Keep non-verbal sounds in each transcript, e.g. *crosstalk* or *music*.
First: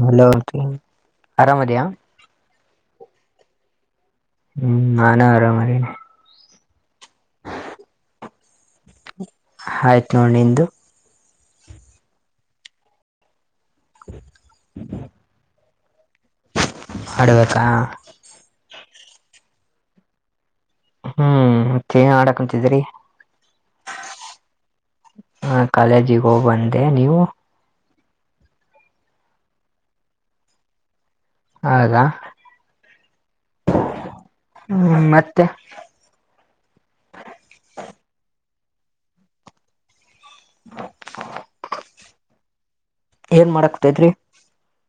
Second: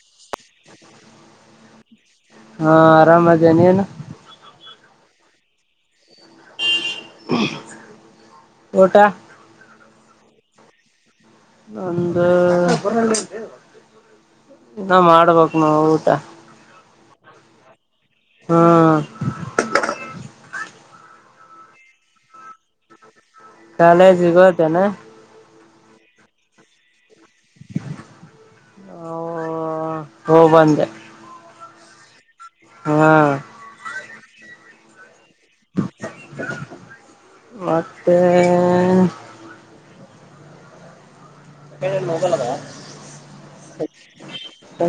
Hello aunty ಆರಾಮ ಆದಿಯ ಹಾ ಆರಾಮದೇ ನೀನು ಹ್ಮ್ ನಾನ ಆರಾಮರಿನೇ *unintelligible* *unintelligible* ಊಟ ಆಯ್ತು ನೋಡಿ ನಿಂದು ಒಂದು ಇನ್ನ ಮಾಡ್ಬೇಕು *unintelligible* ಹ ಹೌದಾ ಅಡ್ಬೇಕ *unintelligible* ಹ್ಮ್ ಹ್ಮ್ ಮತ್ತೇ ಆಡಕ್ಂತಿದ್ರಿ *unintelligible* ಕಾಲೇಜಗೆ ಹೊದೆನ *unintelligible* ಕಾಲೇಜಿಗೆ ಹೋಗಿ ಬಂದೆ ನೀವು ಹ ಹ ಅವು ಹೋಗ್ ಬಂದೆ *unintelligible* ಹೌದಾ ಹಾ ಹ್ಮ್ ಮತ್ತೆ ಮತ್ತೆ ಹ *unintelligible* ಹ ಮಾಡಕ್ ಕುಂತೈತ್ರಿ *unintelligible* ಕ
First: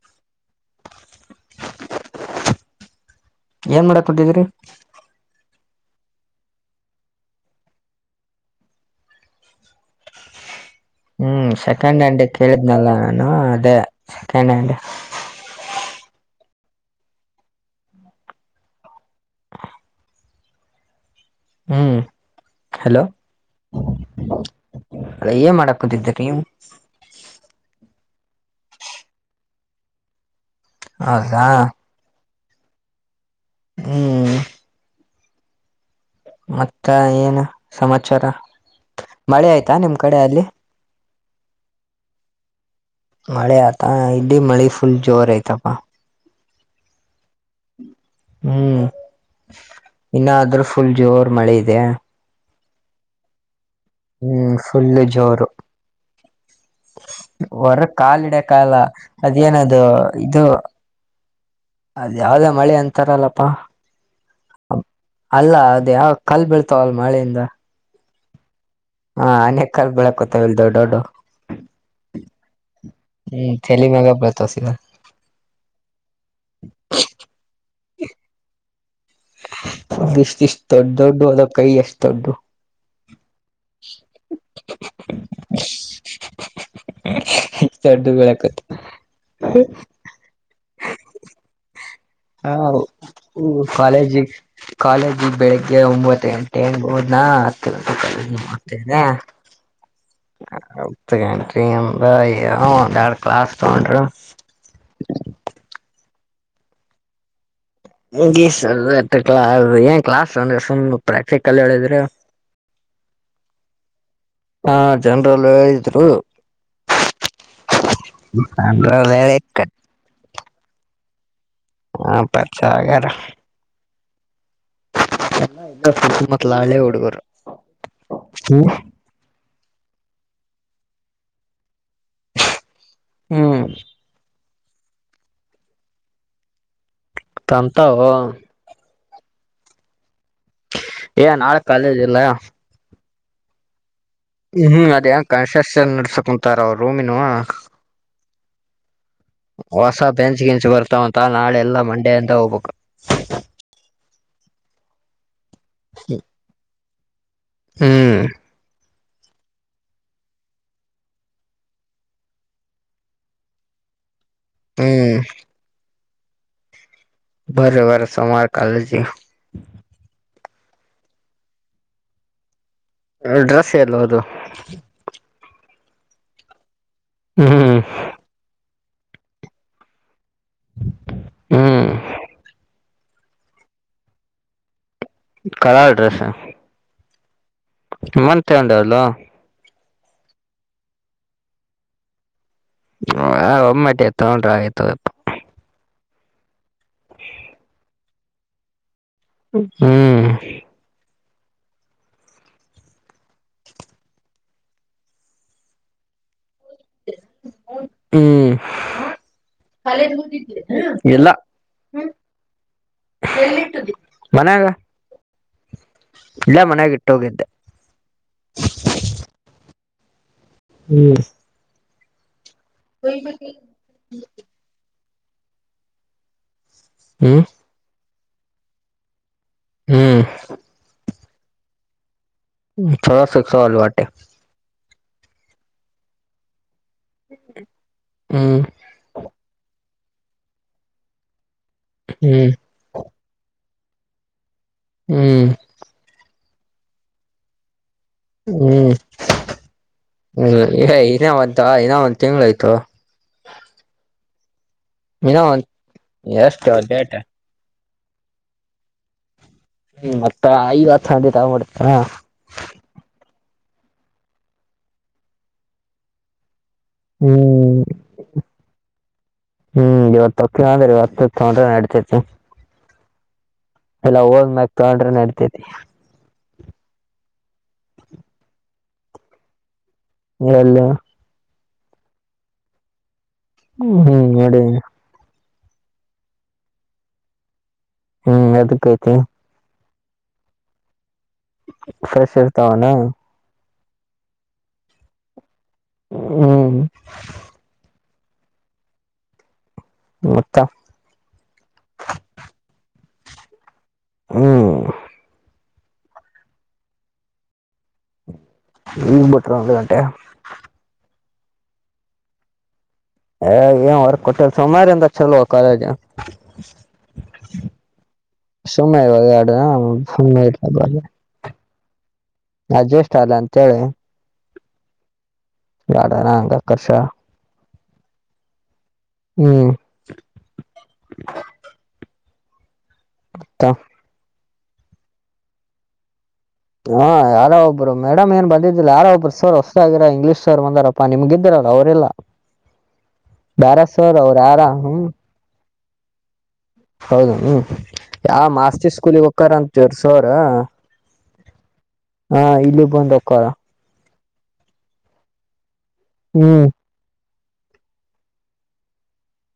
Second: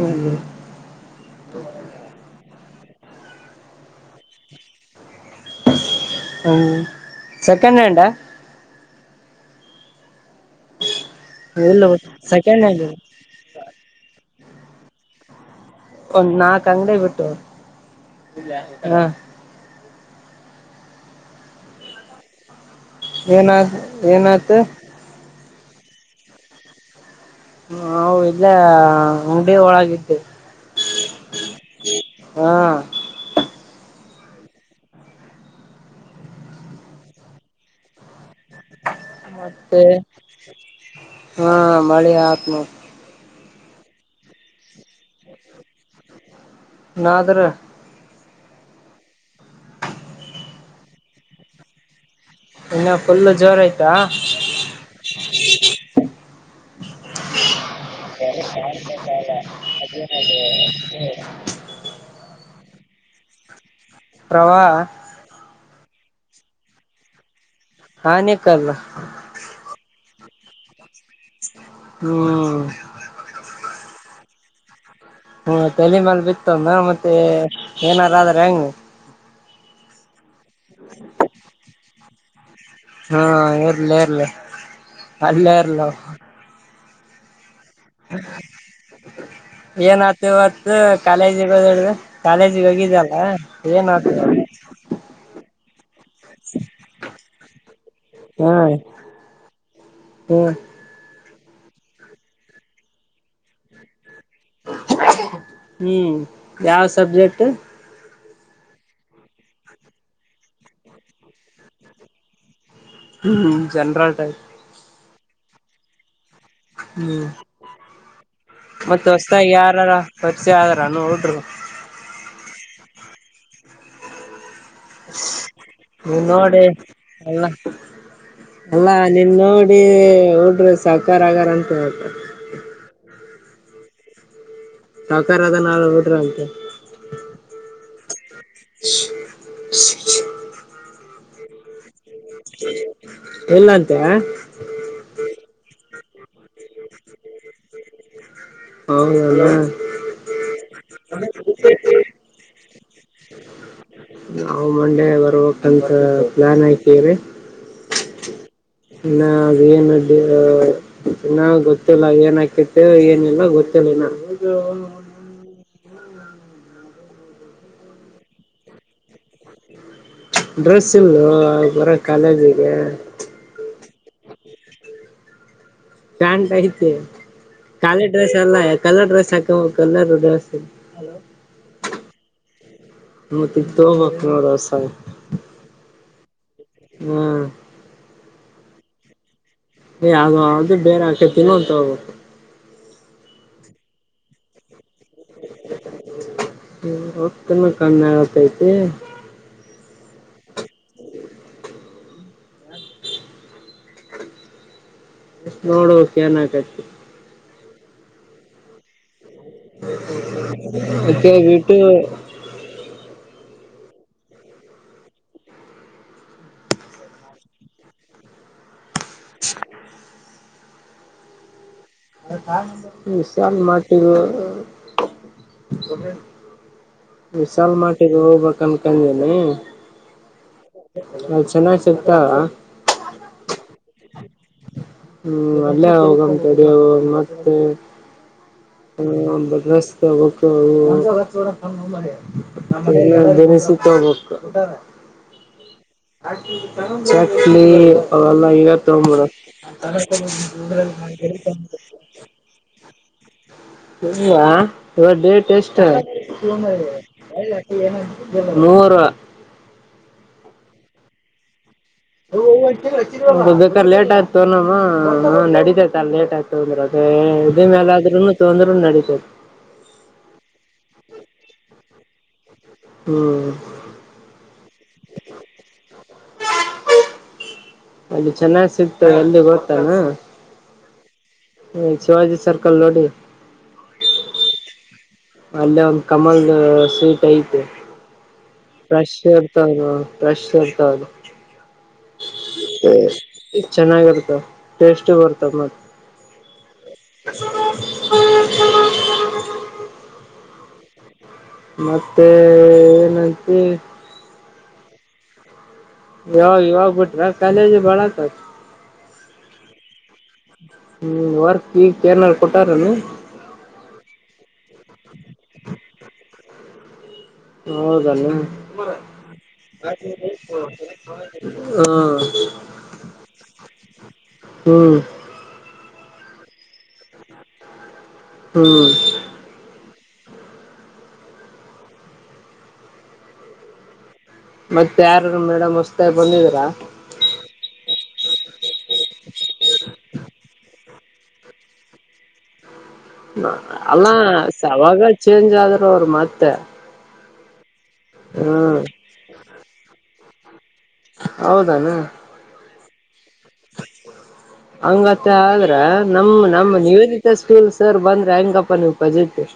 ಏನ್ ಮಾಡಕ್ ಕೊಟ್ಟಿದೀರಿ ಹ್ಮ್ ಸೆಕೆಂಡ್ ಹ್ಯಾಂಡ್ ಹ್ಮ್ ಇಲ್ಲ ಸೆಕೆಂಡ್ ಹ್ಯಾಂಡ್ ಸೆಕೆಂಡ್ ಹ್ಯಾಂಡ್ ಕೇಳಿದ್ನಲ್ಲ ನಾನು ಅದೇ ಸೆಕೆಂಡ್ ಹ್ಯಾಂಡ್ ಒಂದ್ ನಾಕ್ ಅಂಗಡಿ ಬಿಟ್ಟು ಹ ಹ್ಮ್ ಹಲೋ ಏನಾತ್ ಏನಾಯ್ತು ಅದ ಏನ್ ಮಾಡ ಕೂತಿದ್ದೆ ನೀವು ನಾವ್ ಇಲ್ಲೆ ಅಂಗಡಿ ಒಳಗಿದೀವಿ ಹೌದಾ ಹಾ ಹ್ಮ್ ಮತ್ತೆ ಏನು ಸಮಾಚಾರ ಮಳೆ ಆಯ್ತಾ ಮತ್ತೆ ನಿಮ್ ಕಡೆ ಅಲ್ಲಿ. ಹಾ ಮಳಿ ಆತ್ ನೊ ಮಳೆ ಆತಾ ಇಲ್ಲಿ ಮಳೆ ಫುಲ್ ಜೋರ್ ಐತಪ್ಪ. ನಾದ್ರ ಹ್ಮ್ ಇನ್ನ ಅದ್ರೂ ಫುಲ್ ಜೋರ್ ಮಳೆ ಇದೆ. ಇನ್ನ ಫುಲ್ ಜೋರ ಆಯ್ ಹ್ಮ್ ಪುಲ್ಲು ಜೋರು. ಹೊರಗ್ ಕಾಲ್ ಇಡಕ್ಆಗ್ಲ ಅದೇನದು ಇದು. ಅದ್ ಯಾವ್ದೋ ಮಳಿ ಅಂತಾರಲ್ಲಪ್ಪಾ ಪ್ರವಾಹ ಅಲ್ಲ ಯಾವ್ ಕಲ್ ಬೀಳ್ತಾವಲ್ ಮಳೆಯಿಂದ. ಆನಿಕಲ್ ಹಾ ಅನೆಕಲ್ ಬಿಳಕತವ್ ಇಲ್ ದೊಡ್ ಡ್ಡು ಹ್ಮ ಹ್ಮ್ ತೆಲಿ ಮ್ಯಾಗ ಬಳ್ತವ್ ಸಿದಾ. ಹ್ಮ ತಲಿಮ್ಯಾಲ್ ಬಿತ್ಅಂದ್ರ ಮತ್ತೆ ಏನಾರಾದ್ರ ಹೆಂಗ್ ಇಷ್ ಇಷ್ಟು ದೊಡ್ ದೊಡ್ಡು ಅದ ಕೈ ಅಷ್ಟು ದೊಡ್ಡು. ಹಾ ಇರ್ಲ ಇರ್ಲ ಅಲ್ಲೇ ಇರ್ಲವು ದಡ್ದು ಬೆಳಿಯಾಕ್ *unintelligible* ಇದು ಕಾಲೇಜಿಗೆ ಹೋದ್ *unintelligible* ಕಾಲೇಜಿಗೆ ಹೋಗಿದಲ್ಲ ಏನ್ ಆತ ಕಾಲೇಜಿಗೆ ಕಾಲೇಜಿಗೆ ಬೆಳಿಗ್ಗೆ ಒಂಬತ್ತು ಗಂಟೆಗ್ ಹೊದ್ನ ಹತ್ ಹತ್ದಿನ. ಹ್ಮ ಹತ್ಗಂಟಿಂಗ್ಅಂದ್ರ ಏನೂ ಒಂದ್ ಎರಡ್ ಕ್ಲಾಸ್ ತಗೊಂಡ್ರು *inaudible* ಹ್ಮ್ ಯಾವ್ ಸಬ್ಜೆಕ್ಟ್. *unintelligible* *unintelligible* ಏನ್ ಕ್ಲಾಸ್ ಅಂದ್ರೆ ಸುಮ್ಮ್ ಪ್ರಾಕ್ಟಿಕಲ್ ಹೇಳಿದ್ರೆ ಹ್ಮ್ ಜನ್ರಾಲ್ ಟ್ರೈನ್ ಜನ್ರಲ್ಲೆ ಇದ್ರು ಹ್ಮ್ ಮತ್ತ್ ಜನರಲ್ ಹೇಳಿ ಹೊಸ್ದಾಗಿ ಯಾರಾರ ಪರ್ಚಯ ಆದ್ರನು *unintelligible* ಹಾ ಪರ್ಚಯ ಆಗ್ಯರ. ನೀ ಸುತ್ತಮುತ್ತಲ ನೋಡಿ ಹಳ್ಳಿ ಹುಡುಗರು ಎಲ್ಲ ಅಲ್ಲಾ ನೀನ್ ನೋಡಿ ಹುಡ್ಗ್ರು ಸಾವ್ಕಾರ ಆಗಾರಂತ ಹ್ಮ್ ಕಲೆತರ ಅದಲ್ಲಾ *unintelligible* ಬಿಟ್ರಂತೆ ತಂತವು *inaudible* ಕಾಲೇಜಲ್ಲ ಇಲ್ಲ *unintelligible* ಹ್ಮ್ ಅದೇನ್ ಕನ್ಟ್ರಕ್ಷನ್ ನಡ್ಸ ಕುಂತಾರ ಅವ್ ರೂಮಿನವ ಹೌದಲ್ಲ ಹೊಸ ಬೆಂಚ್ ಗಿಂಚ್ ಬರ್ತಾವಂತ ನಾಳೆ ಎಲ್ಲಾ ಮಂಡೇ ಹೋಗ್ಬೇಕು. ನಾವು ಮಂಡೆ ಬರ್ಬೇಕಂದ್ರ ಪ್ಲಾನ್ ಆಕೆ ರಿ ಹ್ಮ್ ಇನ್ನ ಏನದಿಯ ಇನ್ನ ಗೊತ್ತಿಲ್ಲ ಏನ್ ಆಕೆತಿ ಏನಿಲ್ಲ ಗೊತ್ತಿಲ್ಲ ಇನ ಹ್ಮ್ ಬರ್ರಿ ಬರ್ರಿ ಸೋಮವಾರ ಕಾಲೇಜ್ಗ. ಡ್ರೆಸ್ ಇಲ್ಲೂ ಬರಕ್ ಕಾಲೇಜಿಗೆ. ಎರಡ್ಡ್ರಸ್ ಎಲ್ಹೋದ್ವು ಪ್ಯಾಂಟ್ ಐತಿ ಹ್ಮ್ ಕಾಲೇಜ್ ಡ್ರೆಸ್ ಎಲ್ಲ ಕಲರ್ ಡ್ರೆಸ್ ಹಾಕಬೇಕು *unintelligible* ಹಲೋ ಹ್ಮ್ ಮತ್ತಿಗ್ ತಗೊಬೇಕ್ ನೋಡ್ ಹೊಸ ದ್ - - ಕಲರ್ ಡ್ರೆಸ್ಸ ಹೂ. *inaudible* ಮಂತ್ ಎಂಡ್ ಅಲ್ಲೋ? *inaudible* ಅದು, ಏನೋ, ಬೇಗ, ತಿನ್ನು ಅಂತ ಹೇಳ್ಬೇಕು? *inaudible* ಹ, ಒಮ್ಮಟಿ, ತಗೊಂಡ್ರೆ ಆಗೋಯ್ತು ನೋಡಪ್ಪ? *inaudible* ಹ್ಮ, ರೊಕ್ಕನ್ನು, ಕಮ್ಮಿ, ಆಗಾಗೈತಿ! *inaudible* ಹ್ಮ್. *inaudible* ನೋಡುಬೇಕು, ಏನಿಕೈತಿ? *inaudible* ಹ್ಮ್. *inaudible* ಕಾಲೇಜು, ಹೋಗುತ್ತಿದ್ದಿ, ಇಲ್ಲ, ಅದೇ ಬಿಟ್ಟು ಎಲ್ಲಿ. *unintelligible* ಎಲ್ಲಿ, ಮನ್ಯಾಗ! *inaudible* ಇಲ್ಲ, ಮನೆಗ, ಇಟ್ಟೋಗಿದ್ದೆ! *inaudible* *unintelligible* *inaudible* ಹ್ಮ್. *inaudible* ವಿಶಾಲ, ಮಾರ್ಟಿನವರು? *unintelligible* ಹ್ಮ್ ವಿಶಲ್, ಮಾರ್ಟಿಗೆ, ಹೋಗ್ಬೇಕು ಅನ್ಕೊಂಡೆನು? *unintelligible* ಹ್ಮ್. *inaudible* ಅಲ್ಲಿ ಸುಮಾರ್ ಸಿಕ್ತಾ? *inaudible* ಹ್ಮ್ಮ್, ಚಲೋ, ಸಿಕ್ತಾವ! ಅಲ್ಲಿ, ಬಟ್ಟೆ? *inaudible* ಹ್ಮ್, ಅಲ್ಲೇ, ಹೋಗಂ, ತಡಿ, ಮತ್ತೆ? *unintelligible* ಹ್ಮ್ ಹ್ಮ್ಮ್, ಬಿಸಿನೆಸ್ ಕೊಡಬೇಕು, ಹೂ... *unintelligible* ತಗೋಬೇಕು, ಹ್ಮ್ ಊಟನ್ನಾ? *unintelligible* ಹ್ಮ್. *unintelligible* ಚಕ್ಲಿ, ಅವೆಲ್ಲ, ಇಲ್ಲೆ ತಗೊಂಡ್ಬಿಡು? *unintelligible* ಹ್ಮ್, ಹೀರೋ, ಮತ್ತು, ನಿನ್ನ ಒಂದು, ತಿಂಗಳಾಯತೋ? *inaudible* ಹೇಳಿಯ, ಇನ್ನ ಒಂದ ಪೆಡಿಪೇಸ್ಟು... ಎಷ್ಟ ಡೇಟ್ *unintelligible* ಏನಾಯ್ತು, ನೂರು! *unintelligible* ಹ್ಮ್, ಮತ್ತ, ಐವತ್ತು, ಹಂದಿ, ತಾಕೊಂಡುಬಿಡು... *inaudible* ಬೇಕಾದ್ರ, ಲೇಟ್ ಆಯ್ತು ನಮ್ಮ ತಕೊಂಡು ನೋಡು, ಲೇಟ್ ಆಯತ! *unintelligible* ತಗೊಂಡ್ರುನು, ಅದೇ ಇದೇ ಹ್ಮ್ ಮೇಾಲ ಆದ್ರೂನೂ ತಗೊಂಡ್ರೂನು, ನಡತದೆ? *inaudible* ಅದು, ನಾಡಿತಾತೀಯತೇ? *inaudible* ಹ್ಮ್. *inaudible* ಎಲ್ಲ, ಅವನ ಕಂಡ್ರೆ, ನಡ್ತೇತಿ? *unintelligible* ಅಲ್ಲಿ ಚೆನ್ನಾಗಿ, ಸಿಗ್ತದೆ ಅಲ್ಲಿ, ಹೋಗು. *unintelligible* ಹೂ, ಹೇಳೋ? *unintelligible* ಹ್ಮ, ಶಿವಾಜಿ ಸರ್ಕಲ್ ನೋಡಿ. *inaudible* ಹ್ಮ್, ಹ್ಮ್, ನೋಡನ. *inaudible* ಅಲ್ಲೇ, ಒಂದ್, ಕಮಲ್ದ ಸ್ವೀಟ್ ಐತೆ ಹ್ಮ್ ಅದಕ್ಕೈತಿ ಫ್ರೆಶ್ ಇರ್ತದ. *unintelligible* ಫ್ರೆಶ್, ಇಸಿಕೊಅದು! *inaudible* ಪ್ರೆಶ್, ಇರ್ತವೇನ? *inaudible* ಚೆನ್ನಾಗಿರ್ತಾವ, ಟೇಸ್ಟ್, ಬರ್ತಾವ ಮತ್ತ! ಹ್ಮ್ *unintelligible* *unintelligible* *inaudible* ಮತ್ತಾ? *inaudible* ಮತ್ತೆ ಏನಾಯಿತಿ? *inaudible* ಹುಂ. *inaudible* ಯಾವಾಗ ಇವಾಗ, ಡ್ರಾ ಚೇಂಜ್ ಆಗಿದೆ ಬೋನಸ್? *inaudible* ನಿನ್ನು ಬಿಟ್ರಾ, ಒಂದು ಗಂಟೆ? *unintelligible* ವರ್ಕ್ ಗಿರ್ಕು ಏನಾರ ಕೊಟ್ಟರೇನ? *inaudible* ಹಾ, ಅದೇ, ಏನ, ವರ್ಕ್, ಕೊಟ್ಟವರೇ, ಸೋಮವಾರದಿಂದ ಚಲೋ ಕಾಲೇಜ್? *inaudible* ಹೌದಲ್ವಾ, ಹ್ಮ್ಮ್. ಸುಮ್ಮನೆ ಇವಾಗ ಎರಡು ಸುಮ್ಮನೆ ಇರ್ಲ *unintelligible* ಅಡ್ಜಸ್ಟ್ ಅಲ್ಲ ಅಂತೇಳಿ ಹ್ಮ್. *inaudible* ಗಾರ್ಡನಾ ಹಂಗ ಅಕರ್ಷ ಹೂ ಹ್ಮ್ ಮತ್ತ ಮತ್ತ ಯಾರ ಮೇಡಮ್ ಹೊಸ್ತ ಹಾ ಯಾರೋ ಒಬ್ರು ಮೇಡಮ್ ಏನ್ ಬಂದಿದಿದ್ದಿಲ್ಲ ಯಾರ ಒಬ್ರು ಸರ್ ಹೊಸ ಆಗರಾರ ಇಂಗ್ಲೀಷ್ ಸರ್ ಬಂದಾರ ನಿಮ್ಗೆ ಇರಲ ಅವ್ರು ಇಲ್ಲ ಅಲ್ಲಾ ಸಾವಾಗ ಚೇಂಜ್ ಆದರು ಅವ್ರು ಮತ್ತೆ ಹೌದ ಹ ಯಾವ ಹ್ಮ್ ಮಾಸ್ತಿ ಸ್ಕೂಲಿಗೆ ಹೋಗ್ತಾರಂತ ಸರ್ ರು ಹೌದು ಹಾ ಇಲ್ಲಿ ಬಂದ್ ಒಕ್ಕಾರ ಹಂಗತ್ತ ಆದ್ರ ನಮ್ಮ ಹ್ಮ್ ನಮ್ಮ ನಿವೇದ ಮ ಸ್ಕೂಲ್ ಸರ್ ಬಂದ್ರ ಹಂಗಪ್ಪ ನೀವು ಪ ಜಿತ್ ಅ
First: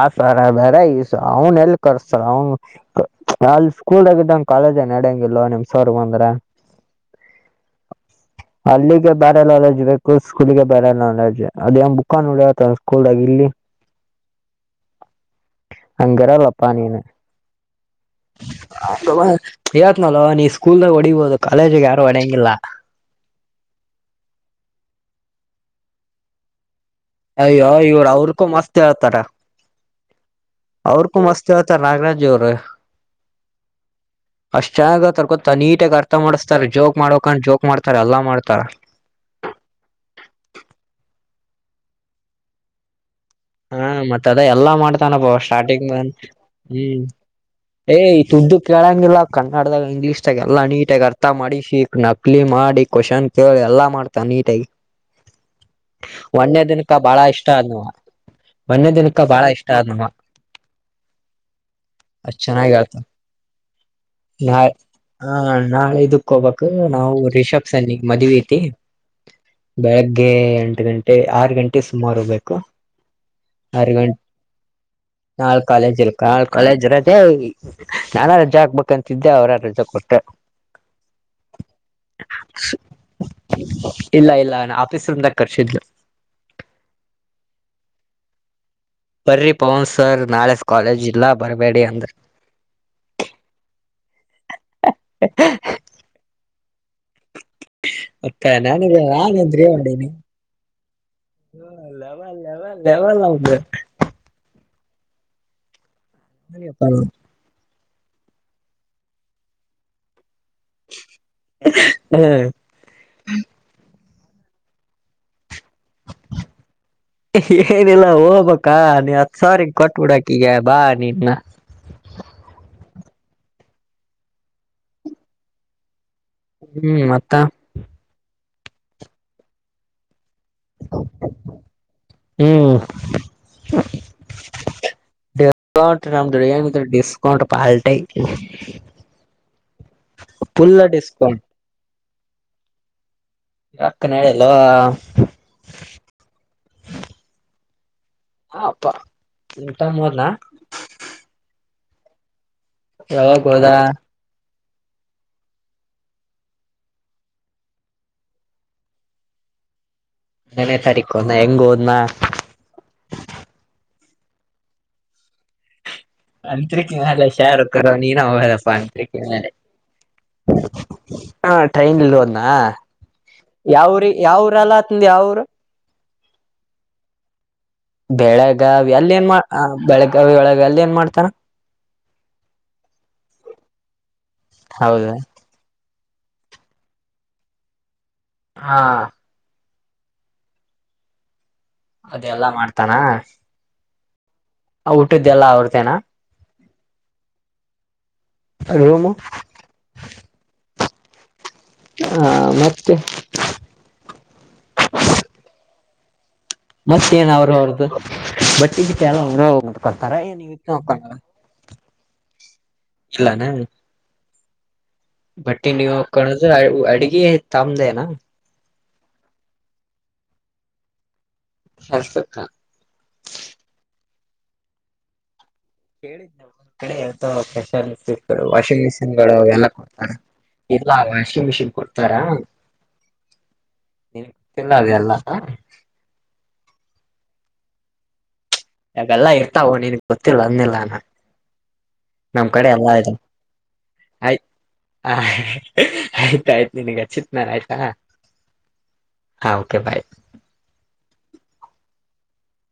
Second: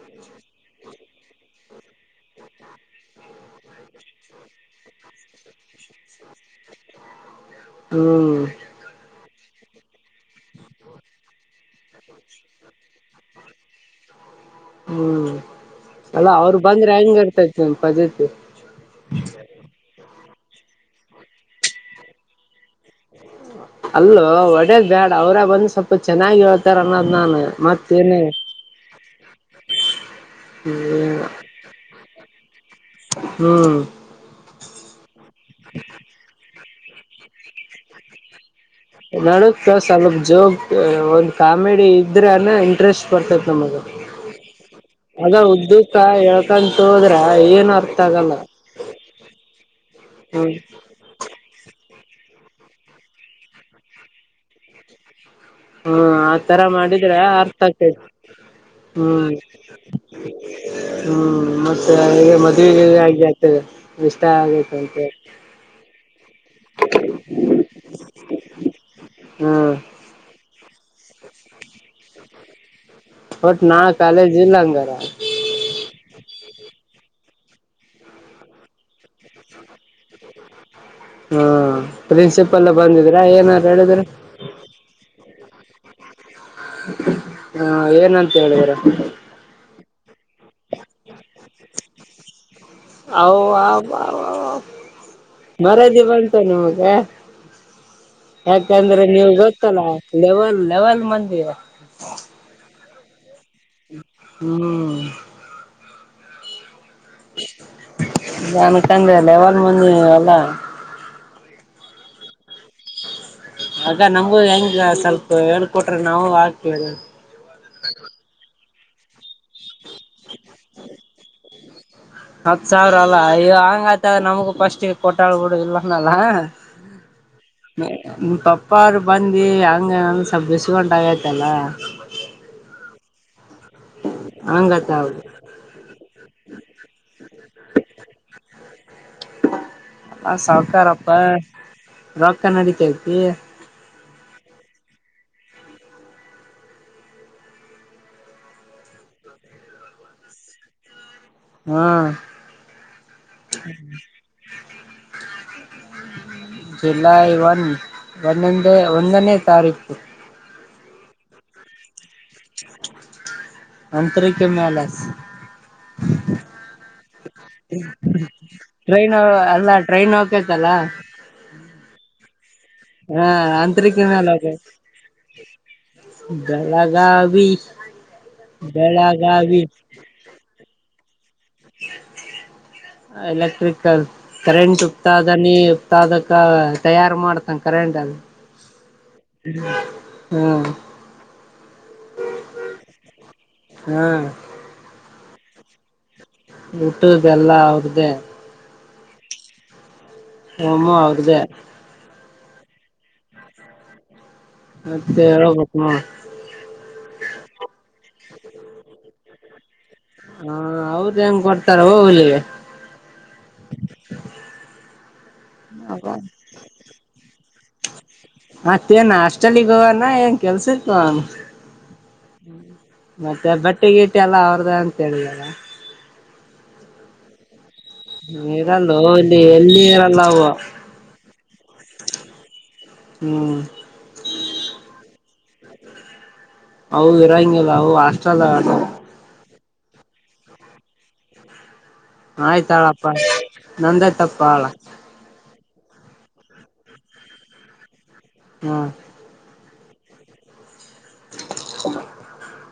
ಆ ತರ ಬೇಡ ಈ ಅವನ್ ಎಲ್ ಕರ್ಸ್ತ ಅವನ್ ದಾಗಿದ್ದಂಗ ಕಾಲೇಜ ನಡಂಗ ಇಲ್ವಾ ನಿಮ್ಸರ್ ಬಂದ್ರ ಹೂ ಬೇ ನಾಲೇಜ್ ಬೇಕು ಸ್ಕೂಲ್ಗೆ ಬೇರೆ ನಾಲೆಜ್ ಅದೇ್ ಬುಕ್ ನಡ ಸ್ಕೂಲ್ಾಗ ಇಲ್ಲಿ ಹೂ ಹಂಗರಲ್ಲಪ್ಪಾ ನೀವು ಪಜತಿ ಹೇಳ್ನಿ ಅ ನೀ ಸ್ಕೂಲ್ದಾಗ ಹೊಡಿಬಹುದು ಕಾಲೇಜಿಗೆ ಯಾರು ಹೊಡ್ಯಂಗಿಲ್ಲ ಅಲ್ಲ ಒಡೆಯದು ಬ್ಯಾಡ ಅವರ ಬಂದು ಸ್ವಲ್ಪ ಚೆನ್ನಾಗಿ ಅನ್ನೋದ್ ನಾನು ಅಯ್ಯೋ ಇವ್ರು ಮತ್ತೇನ ಅವ್ರಕೂ ಮಸ್ತ್ ಹೇಳ್ತಾರ ಅವ್ರು ಕು ಮಸ್ತ್ ಹೇಳ್ತಾರಾ ನಾಗರಾಜ ಇವ್ರು ಹ್ಮ್ ಅಷ್ಟ ಚೆನ್ನಾಗ ಹೇಳ್ತಾರಾ ಕರ್ಕೊತಾ ನೀಟಾಗ ಅರ್ಥ ಮಾಡಸ್ ತ ಜೋಗಕ್ ಮಾಡೋಕಂಡ ಜೋಗ ಮಾಡ್ತಾರ ಎಲ್ಲಾ ಮಾಡ್ತಾರ ನಡಕ್ ಸ್ವಲ್ಪ ಜೋಕ್ ಒಂದ್ ಕಾಮಿಡಿ ಇದ್ರೆ ಅನ್ನ ಇಂಟ್ರೆಸ್ಟ್ ಬರ್ತೈತಿ ನಮಗ ಹಾ ಮತ್ತ ಅದ ಎಲ್ಲಾ ಮಾಡ್ತಾನಪ್ಪ ಅದ ಸ್ಟಾರ್ಟಿಂಗ್ ಉದ್ಯಕ್ಕ ಹೇಳ್ಕಂತ ಹೋದ್ರೆ ಏನ್ ಅರ್ಥ ಈ ಆಗಲ್ಲ ಉದಕೆಲಾ ಕೇಳಂಗಿಲ್ಲ ಕನ್ನಡದಾಗ ಇಂಗ್ಲೀಷ್್ದಾಗ ಹ್ಮ ಎಲ್ಲಾ ನೀಟಾಗಿಿ ಅರ್ಥ ಮಾಡಿ ಸಿ ನಕ್ಲಿ ಮಾಡಿ ಕ್ವೆಶ್ಚನ್ ಕೇಳಿ ಎಲ್ಲಾ ಮಾಡ್ತಾ ನೀಟಾಗಿಿ ಹೂ ಆತರ ಮಾಡಿದ್ರೆ ಅರ್ಥ ಆದ್ನವ ಆಗ್ತೈತಿ ಒಂದೇ ಹೂ ದಿನಕ್ಕ ಬಾಳ ಇಷ್ಟ ಆದ್ನವ ಹೂ ಮತ್ತೆ ಅಷ್ಟ್ ಚೆನ್ನಾಗಿ ಮದುವೆ ಹೇಳ್ತಾನ ಆಗಿ ಆಗ್ತದೆ ಇಷ್ಟ ನಾಳ ಆಗತ ಅಂತ ಹ ನಾಳೆ ಇದಕ್ ಹೋಗ್ಬೇಕ್ ನಾವು ರಿಷಬ್ ಸನ್ ಈಗ್ ಮದುವೆ ಹ್ಮ್ ಬೆಳಗ್ಗೆ ಎಂಟು ಗಂಟೆ ಆರು ಗಂಟೆ ಸುಮಾರು ಹೋಗಬೇಕು ಒಟ್ ನಾ ಆರ್ ಗಂಟ ಕಾಲೇಜ್ ಇಲ್ಲ ಹಂಗಾರ ನಾಳೆ ಕಾಲೇಜ್ ಇ ನಾಲ್ ಕಾಲೇಜ್ರದ ನಾನಾ ರಜಾ ಹಾಕ್ಬೇಕಂತಿದ್ದೆ ಅವ್ರ ರಜಾ ಕೊಟ್ಟ ಹಾ ಪ್ರಿನ್ಸಿಪಲ್ ಬಂದಿದೀ್ರಾ ಏನಾರು ಹೇಳಿದ್ರ ಕಾರ್ಸಿಡ್ಲು ಹ ಏನಂತ ಹೇಳಿದರ ಬರ್ರಿ ಪವನ್ ಸರ್ ನಾಳೆ ಕಾಲೇಜ್ ಇಲ್ಲ ಬರ್ಬೇಡಿ ಅಂದ್ರೆ ಓ ಅವ್ವ ಅಬ್ಬಾ ಅಬ್ಬಾ ಮರ್ಯಾದಿ ಇಲ್ಲ ಅಂತ ನಮಗ ಮತ್ತ ನನಗ ಯಾಕಂದ್ರೆ ನೀವು ನಾನ್ ಗೊತ್ತಲ್ಲ ಲೆವಲ್ ಲೆವೆಲ್ ಮಂದಿ ಹ ಲೇವೇವ ಲೇವ ನಾವ್ದ ಹೂ ಹರಿಪ್ಪ ನಾನ್ ಅನ್ಕೊಂಡೆ ಲೆವೆಲ್ ಮಂದಿ ನೀವೆಲ್ಲ *inaudible* ಹಾ್ *inaudible* ಆ ನಮಗು ಹೆಂಗ ಸ್ವಲ್ಪ ಹೇಳ *inaudible* ಏನಿಲ್ಲ ಓ ಪ ಕ ನೀ ಹತ್ತೂ ಸಾವಿರ ಕೊಟ್ಟು ಬಿಡು ಅಕಿಗೆ ಬಾ ನಿನ್ನ ಹತ್ ಸಾವಿರ ಅಾ ಇಯ ಹಂಗ ಆಯತಾಗ ನಮಗೂ ಫಸ್ಟ್ಿಗೆ ಕೊಟ್ಟಾಬ ಬಿಡುದಿಲ್ಲ. ಹ್ಮ್ ಮತ್ತ ಪಪ್ಪ ಅವರು ಬಂದಿ ಹಂಗ. ಸಬ್ಯಸ ಉಟಾಗತಲ್ಲ ಹ್ಮ್ *inaudible* ಹಂಗತ್ತ ಹೌದು. ಡಿಸ್ಕೌಂಟ್ ನಮ್ದ ಡಿಸ್ಕೌಂಟ್ ಪಲ್ಟೈ. ಹ ಸಾವಕಾರಪ್ಪ ರೊಕ್ಕ ನಡತತಿ. ಕನಡಲ್ಲ *inaudible* ಹಾಪ್ಪಾ ಉಟ ಹೋದ್ನಾ. ಹ್ಮ್. ಯಾವಾಗಾಗದಾ *inaudible* ಜುಲೈ ಒನ್ ಒಂದೊಂದೇ ಒಂದನೇ ತಾರೀಕು. ನನ ತಾರಕ ಎಂಗ ಹದಮ. ಅಂಂತರಿಕ್ಕೆ ಮಲೆ. ಅತ್ರಿ ನ. ಾರಕ್ಕ ನೀನು ಅವದಪ್ಪ ಅಂತ ಟ್ರೈನ್ ಕೇಲೆ ಅಲ್ಲ ಟ್ರೈನ್ ಹೋಗಕೈತಲ್ಲ ಹ ಟ್ರೈನ್ ಇಲ್. ಹಾ ಆಂತರಿಕನಲ *inaudible* ಯಾವ್ರಲ್ಲ ಅತಂದ ಯಾವ್ರ ಬೆಲಗ ಬೆಳಗಾವ ಅಲ್ಲಿ ಏನ್ ಮಾಡ ಬೆಳಗಾವಿ ಒಳಗ ಅಲ್ಲಿ ಏನ್ ಮಾಡ್ತಾರ. ಎಲೆಕ್ಟ್ರಿಕಲ್ ಕರೆಂಟ್ ಹೌದು ಹೋಗತಾ ಅದ ನೀ. ಮ ಅದಕ್ಕ ತಯಾರು ಮಾಡ್ತಂಗ ಕರೆಂಟ್ ಅದು. ಹಾ. ಹ್ಮ್. ಅದೆಲ್ಲಾ ಮಾಡ್ತಾನ. ಹ್ಮ. ಊಟಿದ್ದೆಲ್ಲ ಅವ್ರತೇನಾ. ಊಟ ಬೆಲ್ಲ ಅವ್ರ್ದೇ. *unintelligible* ರೂಮು ಅವ್ರ್ದೆ. ಹಾ ಮತ್ತೆ *inaudible* ಮತ್ತೆೋಗಬೇಕ. ಮತ್ತ ಏನ್ ಅವರು ಅವ್ರದ್ದು ಬಟ್ಟಿ. ತಾರ ಏ ನೀ ಹ ವಿತ್ತು ಅವ್ರ ನ ಹೆಂಗ್ ಕೊಡ್ತಾರ ಹೋಗ್ಲಿಗೆ *inaudible* ಇಲ್ಲಾನ. *inaudible* ಬಟ್ಟಿ ನೀವು ಕದ್ರ ಅಡ್ಗೆ ತಂಬ್ದೇನಾ. ೇನ್ ಹಾಸ್ಟೆಲಿಗನಾ ಏನ್ ಕೆಲ್ಸಿಕ. ಕೆಲ್ಸಕ್ಕ *inaudible* ಮತ್ತೆ ಬಟ್ಟೆ ಗೀಟ ಎಲ್ಲ ಅವ್ರ್ದ ಅಂತ ಹೇಳಿದಲ್ಲ. ಕ ಒ ಕಡೆ ಹೇಳ್ತಾವ ಪ್ರೆಷರ್ ಮ ವಾಷಿಂಗ್ ಇರಲ್ಲ ಮಿಷಿನ್ ಗಳು ಇಲ್ಲಿ ಎಲ್ಲ ಎಲ್ಲಿ ಕೊಡ್ತಾರೆ. ಇರಲ್ಲ ಅವು ಇಲ್ಲ ವಾಷಿಂಗ್ ಮಿಷಿನ್ ಕೊಡ್ತಾರ *inaudible* ಹ್ಮ್ ನನ್ ಗತ್ತಿಲ್ಲ ಅದೆಲ್ಲ. ಹ. ಅವು ಇರಂಗಲ್ಲ ಅವು ಹಷ್ಟಟಲ್ಲ. ಯಾಗಲ್ಲಾ ಇರ್ತಾವೋ ನೀನ್ ಗೊತ್ತಿಲ್ಲ ಅಂದಿಲ್ಲಾನ. ನಮ್ ಕಡೆ ಎಲ್ಲ ಆಯ್ತಾಳಪ್ಪ ಆಯತಯ್. ನಂದೇ ತಪ್ಪಾಳ ಆಯ್ತಾಯ್ತು ನಿಿನಗೆಚ್ಚಿತ್ನಾರ ಆಯ್ತಾ. ಹ್ಮ. ಹಾ ಓಕೆ ಬಾಯ್. *unintelligible*